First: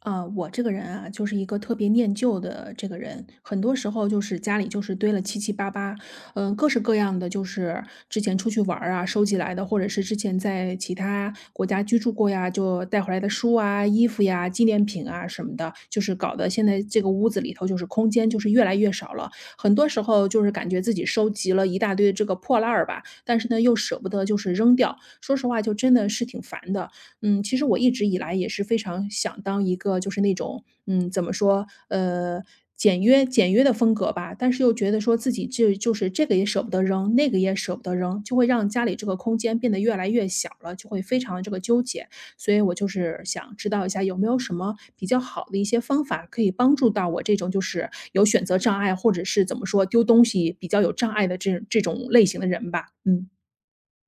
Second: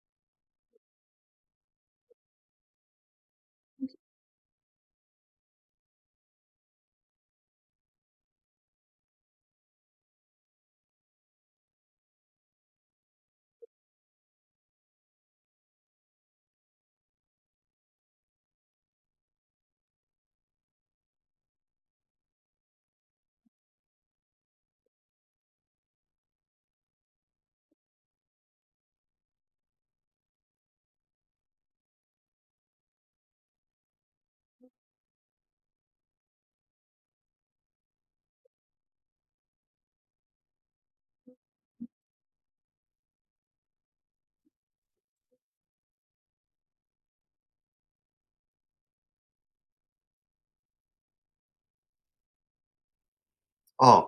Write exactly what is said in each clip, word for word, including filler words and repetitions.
啊，我这个人啊，就是一个特别念旧的这个人，很多时候就是家里就是堆了七七八八，嗯，各式各样的，就是之前出去玩儿啊收集来的，或者是之前在其他国家居住过呀，就带回来的书啊、衣服呀、纪念品啊什么的，就是搞得现在这个屋子里头就是空间就是越来越少了。很多时候就是感觉自己收集了一大堆这个破烂儿吧，但是呢又舍不得就是扔掉，说实话就真的是挺烦的。嗯，其实我一直以来也是非常想当一个就是那种，嗯，怎么说，呃，简约简约的风格吧，但是又觉得说自己这就是这个也舍不得扔，那个也舍不得扔，就会让家里这个空间变得越来越小了，就会非常的这个纠结。所以我就是想知道一下有没有什么比较好的一些方法可以帮助到我这种就是有选择障碍，或者是怎么说丢东西比较有障碍的这这种类型的人吧。嗯。哦，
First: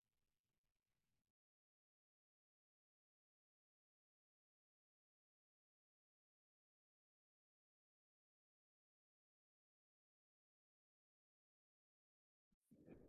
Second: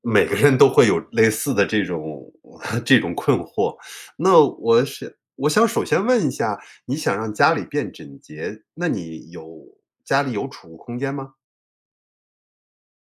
每个人都会有类似的这种 这种困惑。那我是我想首先问一下，你想让家里变整洁，那你有家里有储物空间吗？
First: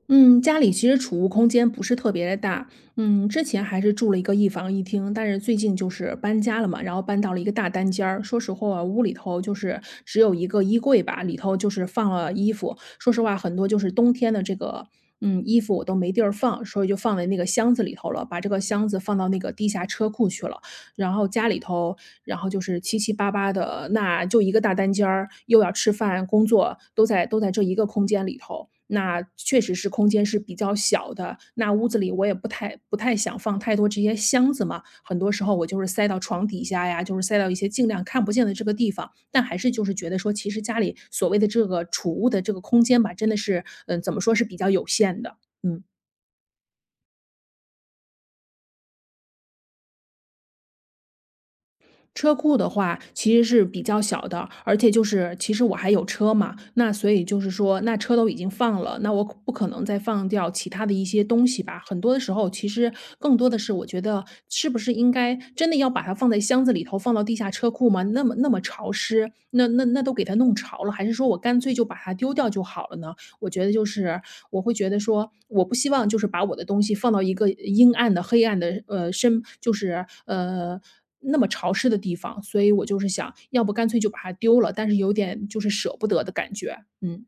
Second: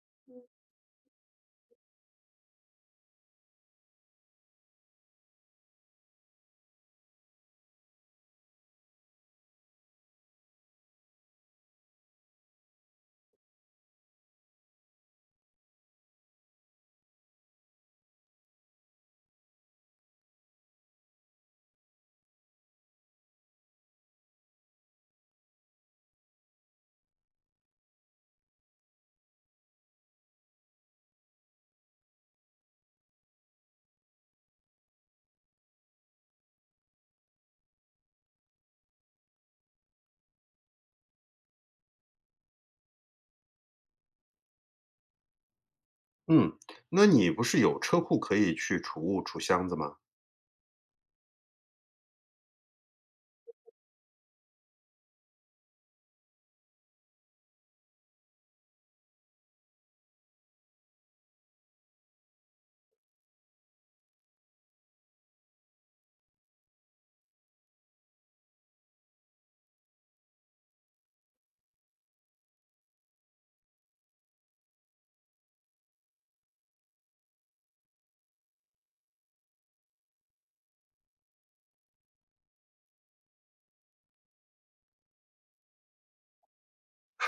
嗯，家里其实储物空间不是特别的大。嗯，之前还是住了一个一房一厅，但是最近就是搬家了嘛，然后搬到了一个大单间儿。说实话，屋里头就是只有一个衣柜吧，里头就是放了衣服。说实话，很多就是冬天的这个。嗯，衣服我都没地儿放，所以就放在那个箱子里头了。把这个箱子放到那个地下车库去了。然后家里头然后就是七七八八的，那就一个大单间儿，又要吃饭、工作，都在都在这一个空间里头。那确实是空间是比较小的，那屋子里我也不太不太想放太多这些箱子嘛，很多时候我就是塞到床底下呀，就是塞到一些尽量看不见的这个地方。但还是就是觉得说，其实家里所谓的这个储物的这个空间吧，真的是，嗯，怎么说是比较有限的，嗯。嗯，那你不是有车库可以去储物、储箱子吗？车库的话其实是比较小的，而且就是其实我还有车嘛，那所以就是说，那车都已经放了，那我可不可能再放掉其他的一些东西吧？很多的时候，其实更多的是我觉得是不是应该真的要把它放在箱子里头，放到地下车库吗？那么那么潮湿，那那那都给它弄潮了，还是说我干脆就把它丢掉就好了呢？我觉得就是我会觉得说，我不希望就是把我的东西放到一个阴暗的、黑暗的，呃，深就是呃那么潮湿的地方，所以我就是想要不干脆就把它丢了，但是有点就是舍不得的感觉，嗯。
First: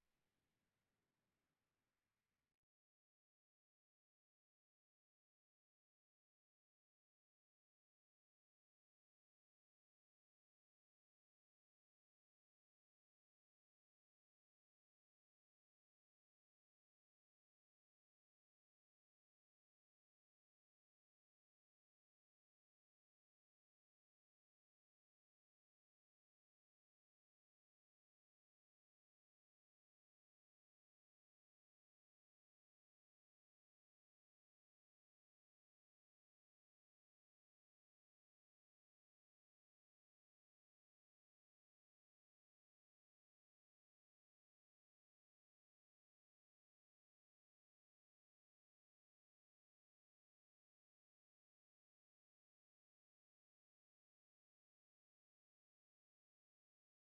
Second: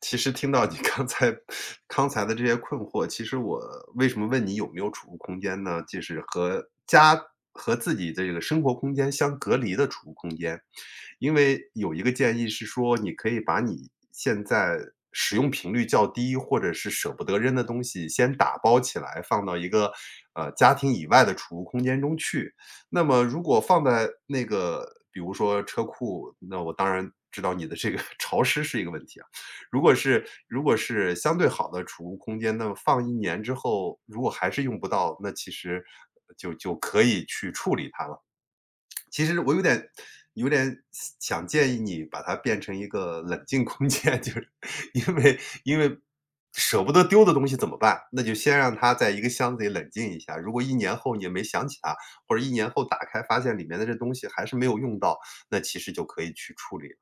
其实听到你 刚才刚才的这些困惑，其实我为什么问你有没有储物空间呢？就是和家和自己的这个生活空间相隔离的储物空间。因为有一个建议是说，你可以把你现在使用频率较低，或者是舍不得扔的东西先打包起来，放到一个，呃，家庭以外的储物空间中去。那么如果放在那个比如说车库，那我当然知道你的这个 潮湿是一个问题啊，如果是如果是相对好的储物空间，那么放一年之后，如果还是用不到，那其实就就可以去处理它了。其实我有点有点想建议你把它变成一个冷静空间，就是因为因为舍不得丢的东西怎么办？那就先让它在一个箱子里冷静一下，如果一年后你也没想起它，或者一年后打开发现里面的这东西还是没有用到，那其实就可以去处理了。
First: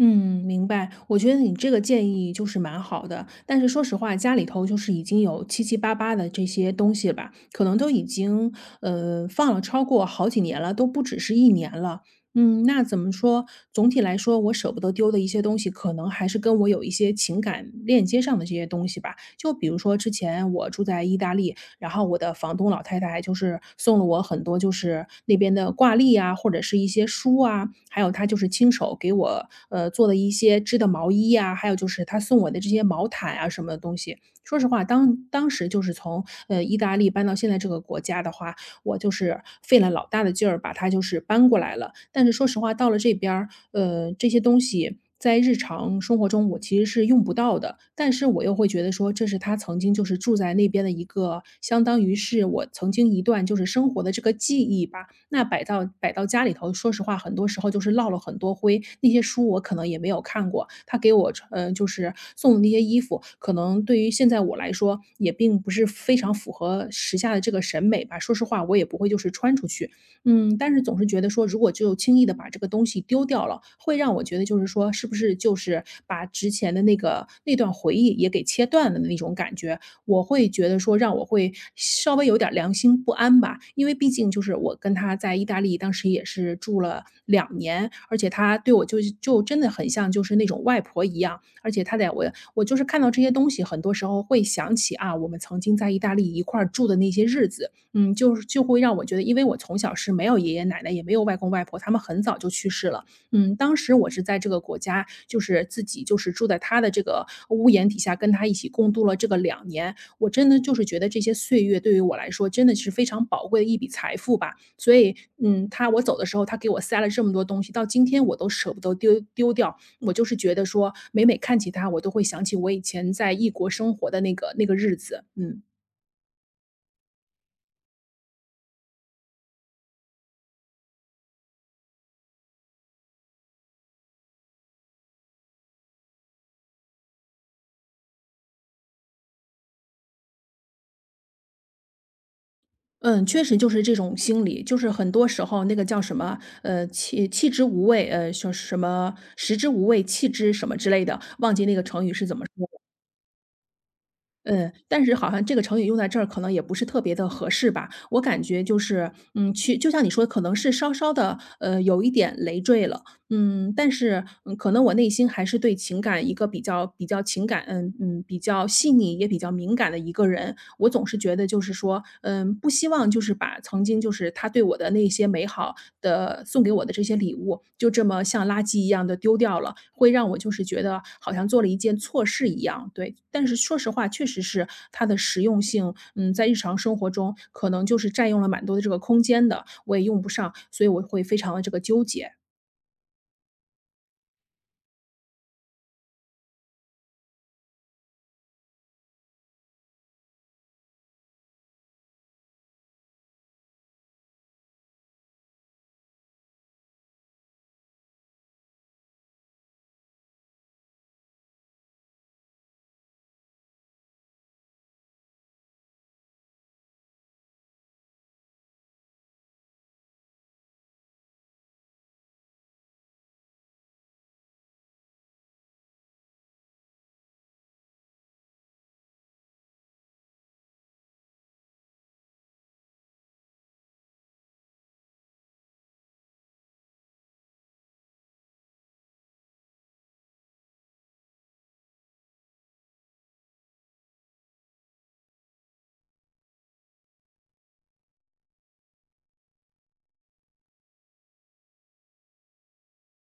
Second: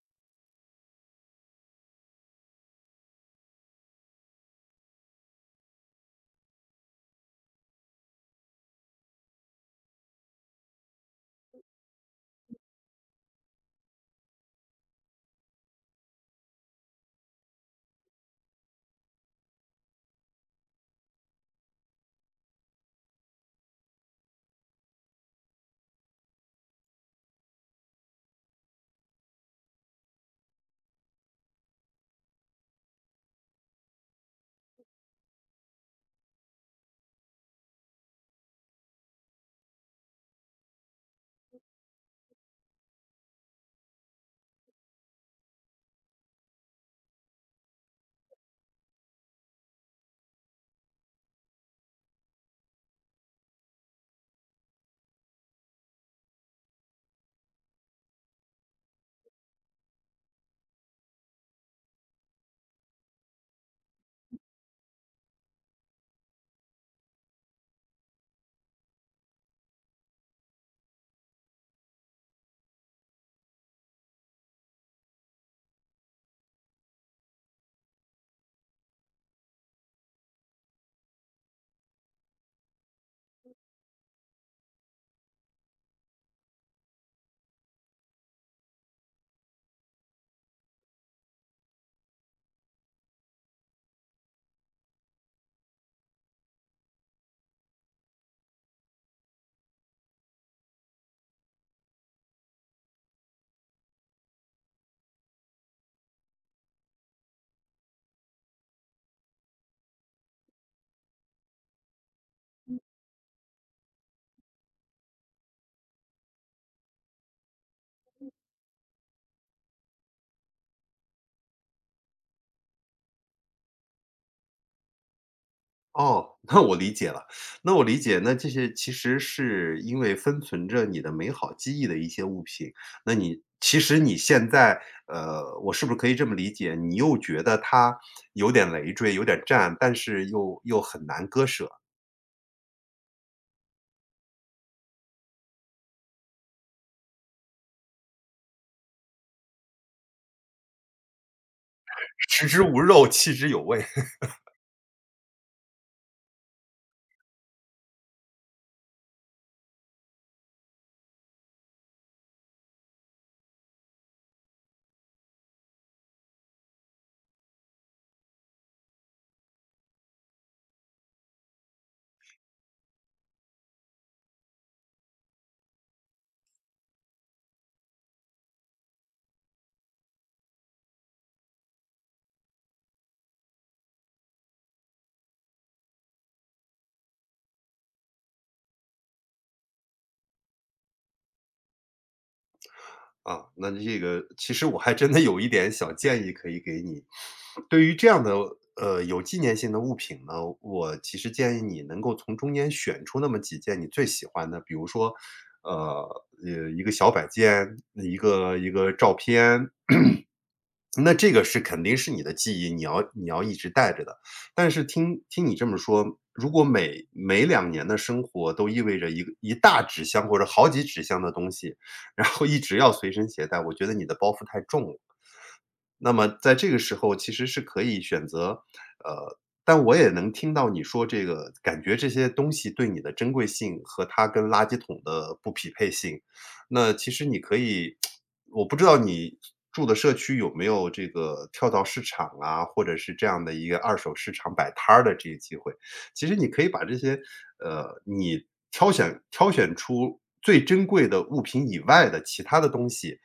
嗯，明白。我觉得你这个建议就是蛮好的，但是说实话，家里头就是已经有七七八八的这些东西了吧，可能都已经呃放了超过好几年了，都不只是一年了。嗯，那怎么说？总体来说，我舍不得丢的一些东西，可能还是跟我有一些情感链接上的这些东西吧。就比如说之前我住在意大利，然后我的房东老太太就是送了我很多就是那边的挂历啊，或者是一些书啊，还有她就是亲手给我，呃，做的一些织的毛衣啊，还有就是她送我的这些毛毯啊什么的东西。说实话，当当时就是从，呃，意大利搬到现在这个国家的话，我就是费了老大的劲儿把它就是搬过来了。但是说实话，到了这边儿，呃，这些东西在日常生活中我其实是用不到的，但是我又会觉得说，这是他曾经就是住在那边的一个，相当于是我曾经一段就是生活的这个记忆吧。那摆到摆到家里头，说实话，很多时候就是落了很多灰。那些书我可能也没有看过，他给我穿呃，就是送的那些衣服，可能对于现在我来说，也并不是非常符合时下的这个审美吧。说实话，我也不会就是穿出去。嗯，但是总是觉得说，如果就轻易的把这个东西丢掉了，会让我觉得就是说，是不是就是把之前的那个那段回忆也给切断了的那种感觉。我会觉得说让我会稍微有点儿良心不安吧。因为毕竟就是我跟他在意大利当时也是住了两年，而且他对我就就真的很像就是那种外婆一样，而且他在我我就是看到这些东西，很多时候会想起啊，我们曾经在意大利一块儿住的那些日子。嗯，就是就会让我觉得因为我从小是没有爷爷奶奶，也没有外公外婆，他们很早就去世了。嗯，当时我是在这个国家，就是自己就是住在他的这个屋檐底下，跟他一起共度了这个两年。我真的就是觉得这些岁月对于我来说真的是非常宝贵的一笔财富吧。所以，嗯，他我走的时候，他给我塞了这么多东西，到今天我都舍不得丢丢掉。我就是觉得说，每每看起他，我都会想起我以前在异国生活的那个那个日子，嗯。哦，那我理解了，那我理解，那这些其实是因为封存着你的美好记忆的一些物品，那你其实你现在，呃，我是不是可以这么理解，你又觉得它有点累赘，有点占，但是又又很难割舍。嗯，确实就是这种心理，就是很多时候那个叫什么，呃，弃弃之无味，呃，说什么食之无味，弃之什么之类的，忘记那个成语是怎么食之说无了。肉，弃之有味。嗯，但是好像这个成语用在这儿可能也不是特别的合适吧。我感觉就是，嗯，去就像你说，可能是稍稍的，呃，有一点累赘了。嗯，但是，嗯，可能我内心还是对情感一个比较比较情感嗯嗯，比较细腻也比较敏感的一个人。我总是觉得就是说，嗯，不希望就是把曾经就是他对我的那些美好的送给我的这些礼物，就这么像垃圾一样的丢掉了，会让我就是觉得好像做了一件错事一样，对。但是说实话，确实是它的实用性，嗯，在日常生活中可能就是占用了蛮多的这个空间的，我也用不上，所以我会非常的这个纠结。啊，那这个其实我还真的有一点小建议可以给你。对于这样的呃有纪念性的物品呢，我其实建议你能够从中间选出那么几件你最喜欢的，比如说，呃呃一个小摆件，一个一个照片，那这个是肯定是你的记忆，你要你要一直带着的。但是听听你这么说，如果每每两年的生活都意味着一个一大纸箱或者好几纸箱的东西，然后一直要随身携带，我觉得你的包袱太重了。那么在这个时候其实是可以选择，呃，但我也能听到你说这个，感觉这些东西对你的珍贵性和它跟垃圾桶的不匹配性。那其实你可以我不知道你住的社区有没有这个跳蚤市场啊，或者是这样的一个二手市场摆摊儿的这个机会。其实你可以把这些，呃，你挑选挑选出最珍贵的物品以外的其他的东西，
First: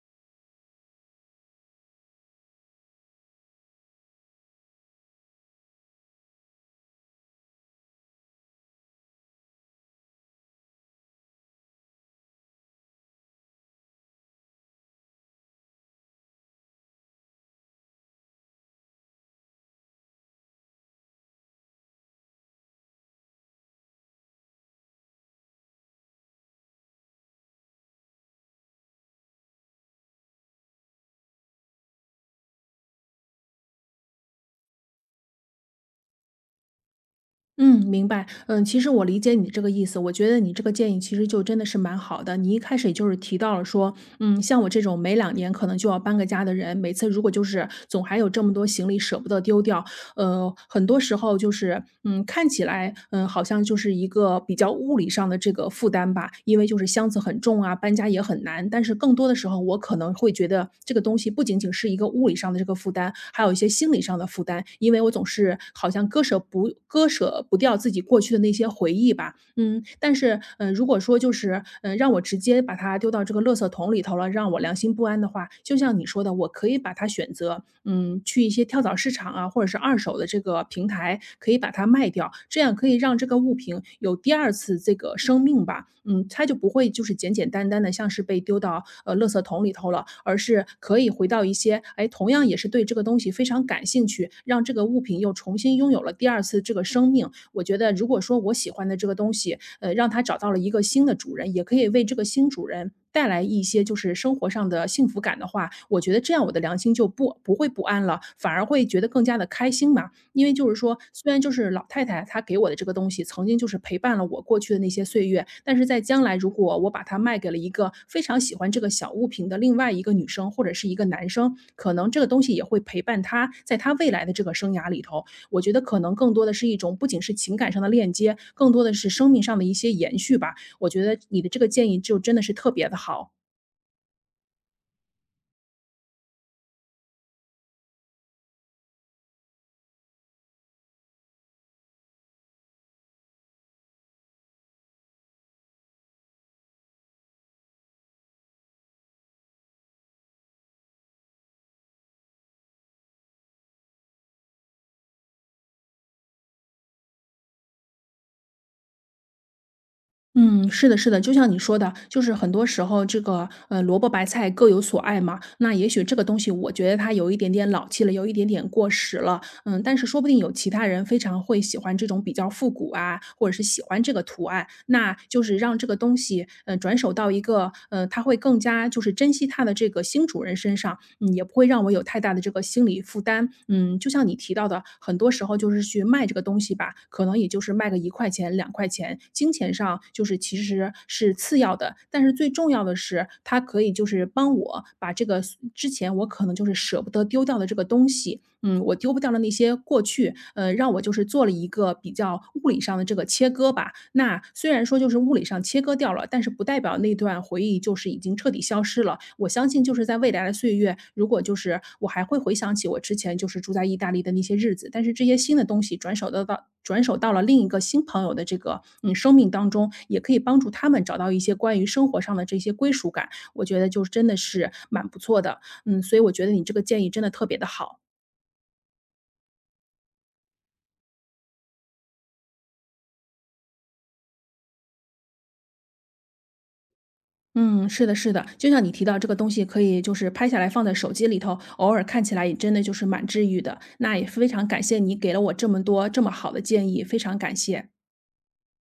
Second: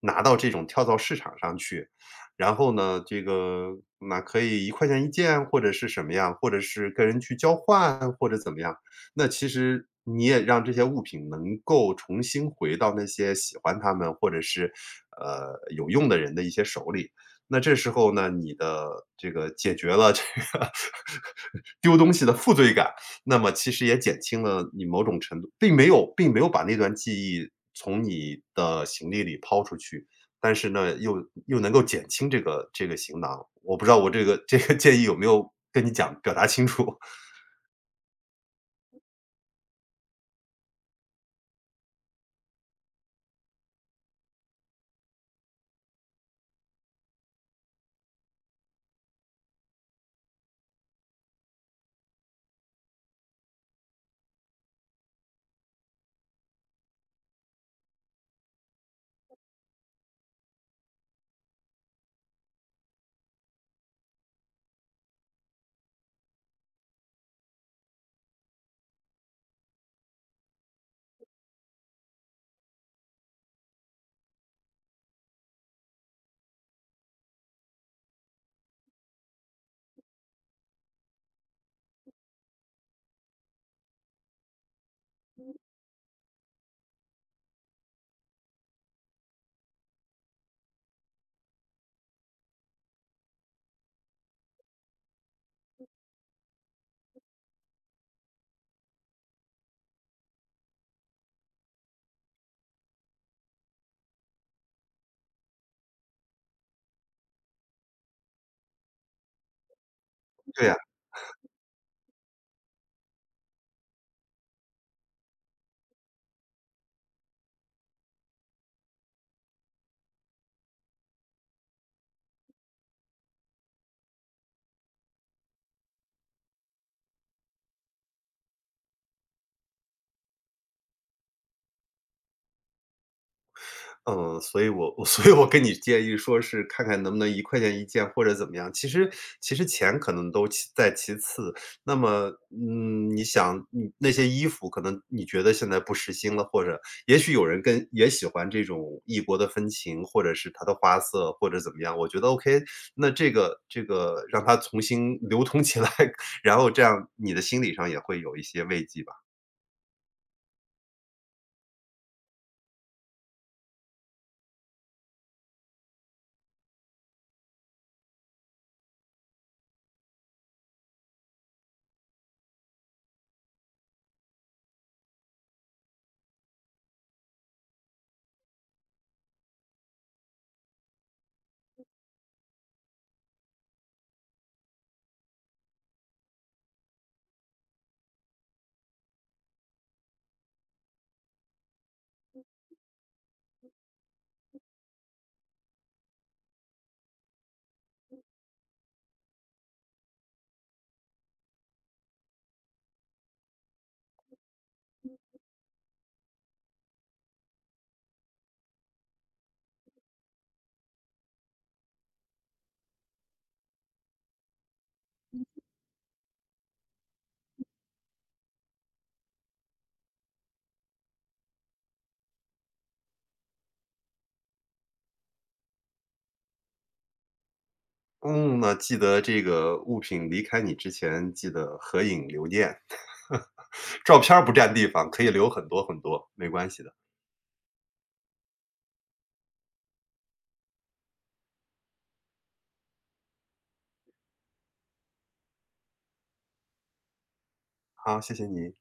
拿到这种跳蚤市场上去。然后呢，这个那可以一块钱一件或者是什么样，或者是跟人去交换或者怎么样。那其实你也让这些物品能够重新回到那些喜欢它们或者是，呃，有用的人的一些手里。那这时候呢，你的这个解决了这个 丢东西的负罪感，那么其实也减轻了你某种程度并没有并没有把那段记忆从你的行李里抛出去，但是呢，又又能够减轻这个这个行囊。我不知道我这个这个建议有没有跟你讲表达清楚？嗯，明白。嗯，其实我理解你这个意思，我觉得你这个建议其实就真的是蛮好的。你一开始也就是提到了说，嗯，像我这种每两年可能就要搬个家的人，每次如果就是总还有这么多行李舍不得丢掉，呃，很多时候就是，嗯，看起来，嗯，好像。像就是一个比较物理上的这个负担吧，因为就是箱子很重啊，搬家也很难。但是更多的时候，我可能会觉得这个东西不仅仅是一个物理上的这个负担，还有一些心理上的负担，因为我总是好像割舍不割舍不掉自己过去的那些回忆吧，嗯，但是，嗯，如果说就是，嗯，让我直接把它丢到这个垃圾桶里头了，让我良心不安的话，就像你说的，我可以把它选择，嗯，去一些跳蚤市场啊，或者是二手的这个平台，可以把它卖掉，这样可以让这个物品有第二次这个生命吧。嗯，它就不会就是简简单单的像是被丢到呃垃圾桶里头了，而是可以回到一些，哎，同样也是对这个东西非常感兴趣，让这个物品又重新拥有了第二次这个生命。我觉得如果说我喜欢的这个东西，呃，让它找到了一个新的主人，也可以为这个新主人带来一些就是生活上的幸福感的话，我觉得这样我的良心就不不会不安了，反而会觉得更加的开心嘛。因为 对就呀。是说，虽然就是老太太她给我的这个东西，曾经就是陪伴了我过去的那些岁月，但是在将来如果我把它卖给了一个非常喜欢这个小物品的另外一个女生或者是一个男生，可能这个东西也会陪伴他在他未来的这个生涯里头。我觉得可能更多的是一种不仅是情感上的链接，更多的是生命上的一些延续吧。我觉得你的这个建议就真的是特别的好。嗯，所以我我 所以我跟你建议说是看看能不能一块钱一件或者怎么样。其实其实钱可能都其在其次，那么，嗯，你想你那些衣服可能你觉得现在不时兴了，或者也许有人跟也喜欢这种异国的风情，或者是它的花色或者怎么样，我觉得 OK，那这个这个让它重新流通起来，然后这样你的心理上也会有一些慰藉吧。嗯，是的，是的，就像你说的，就是很多时候这个呃萝卜白菜各有所爱嘛。那也许这个东西，我觉得它有一点点老气了，有一点点过时了。嗯，但是说不定有其他人非常会喜欢这种比较复古啊，或者是喜欢这个图案，那就是让这个东西，呃，转手到一个，呃，他会更加就是珍惜它的这个新主人身上，嗯，也不会让我有太大的这个心理负担。嗯，就像你提到的，很多时候就是去卖这个东西吧，可能也就是卖个一块钱、两块钱，金钱上就是其实是次要的，但是最重要的是，它可以就是帮我把这个之前我可能就是舍不得丢掉的这个东西，嗯，我丢不掉的那些过去，呃，让我就是做了一个比较物理上的这个切割吧。那虽然说就是物理上切割掉了，但是不代表那段回忆就是已经彻底消失了。我相信就是在未来的岁月，如果就是我还会回想起我之前就是住在意大利的那些日子，但是这些新的东西转手到到转手到了另一个新朋友的这个嗯生命当中，也可以帮助他们找到一些关于生活上的这些归属感。我觉得就是真的是蛮不错的，嗯，所以我觉得你这个建议真的特别的好。嗯，那记得这个物品离开你之前，记得合影留念。照片儿不占地方，可以留很多很多，没关系的。嗯，是的，是的，就像你提到这个东西，可以就是拍下来放在手机里头，偶尔看起来也真的就是蛮治愈的。那也非常感谢你给了我这么多这么好的建议，非常感谢。好，谢谢你。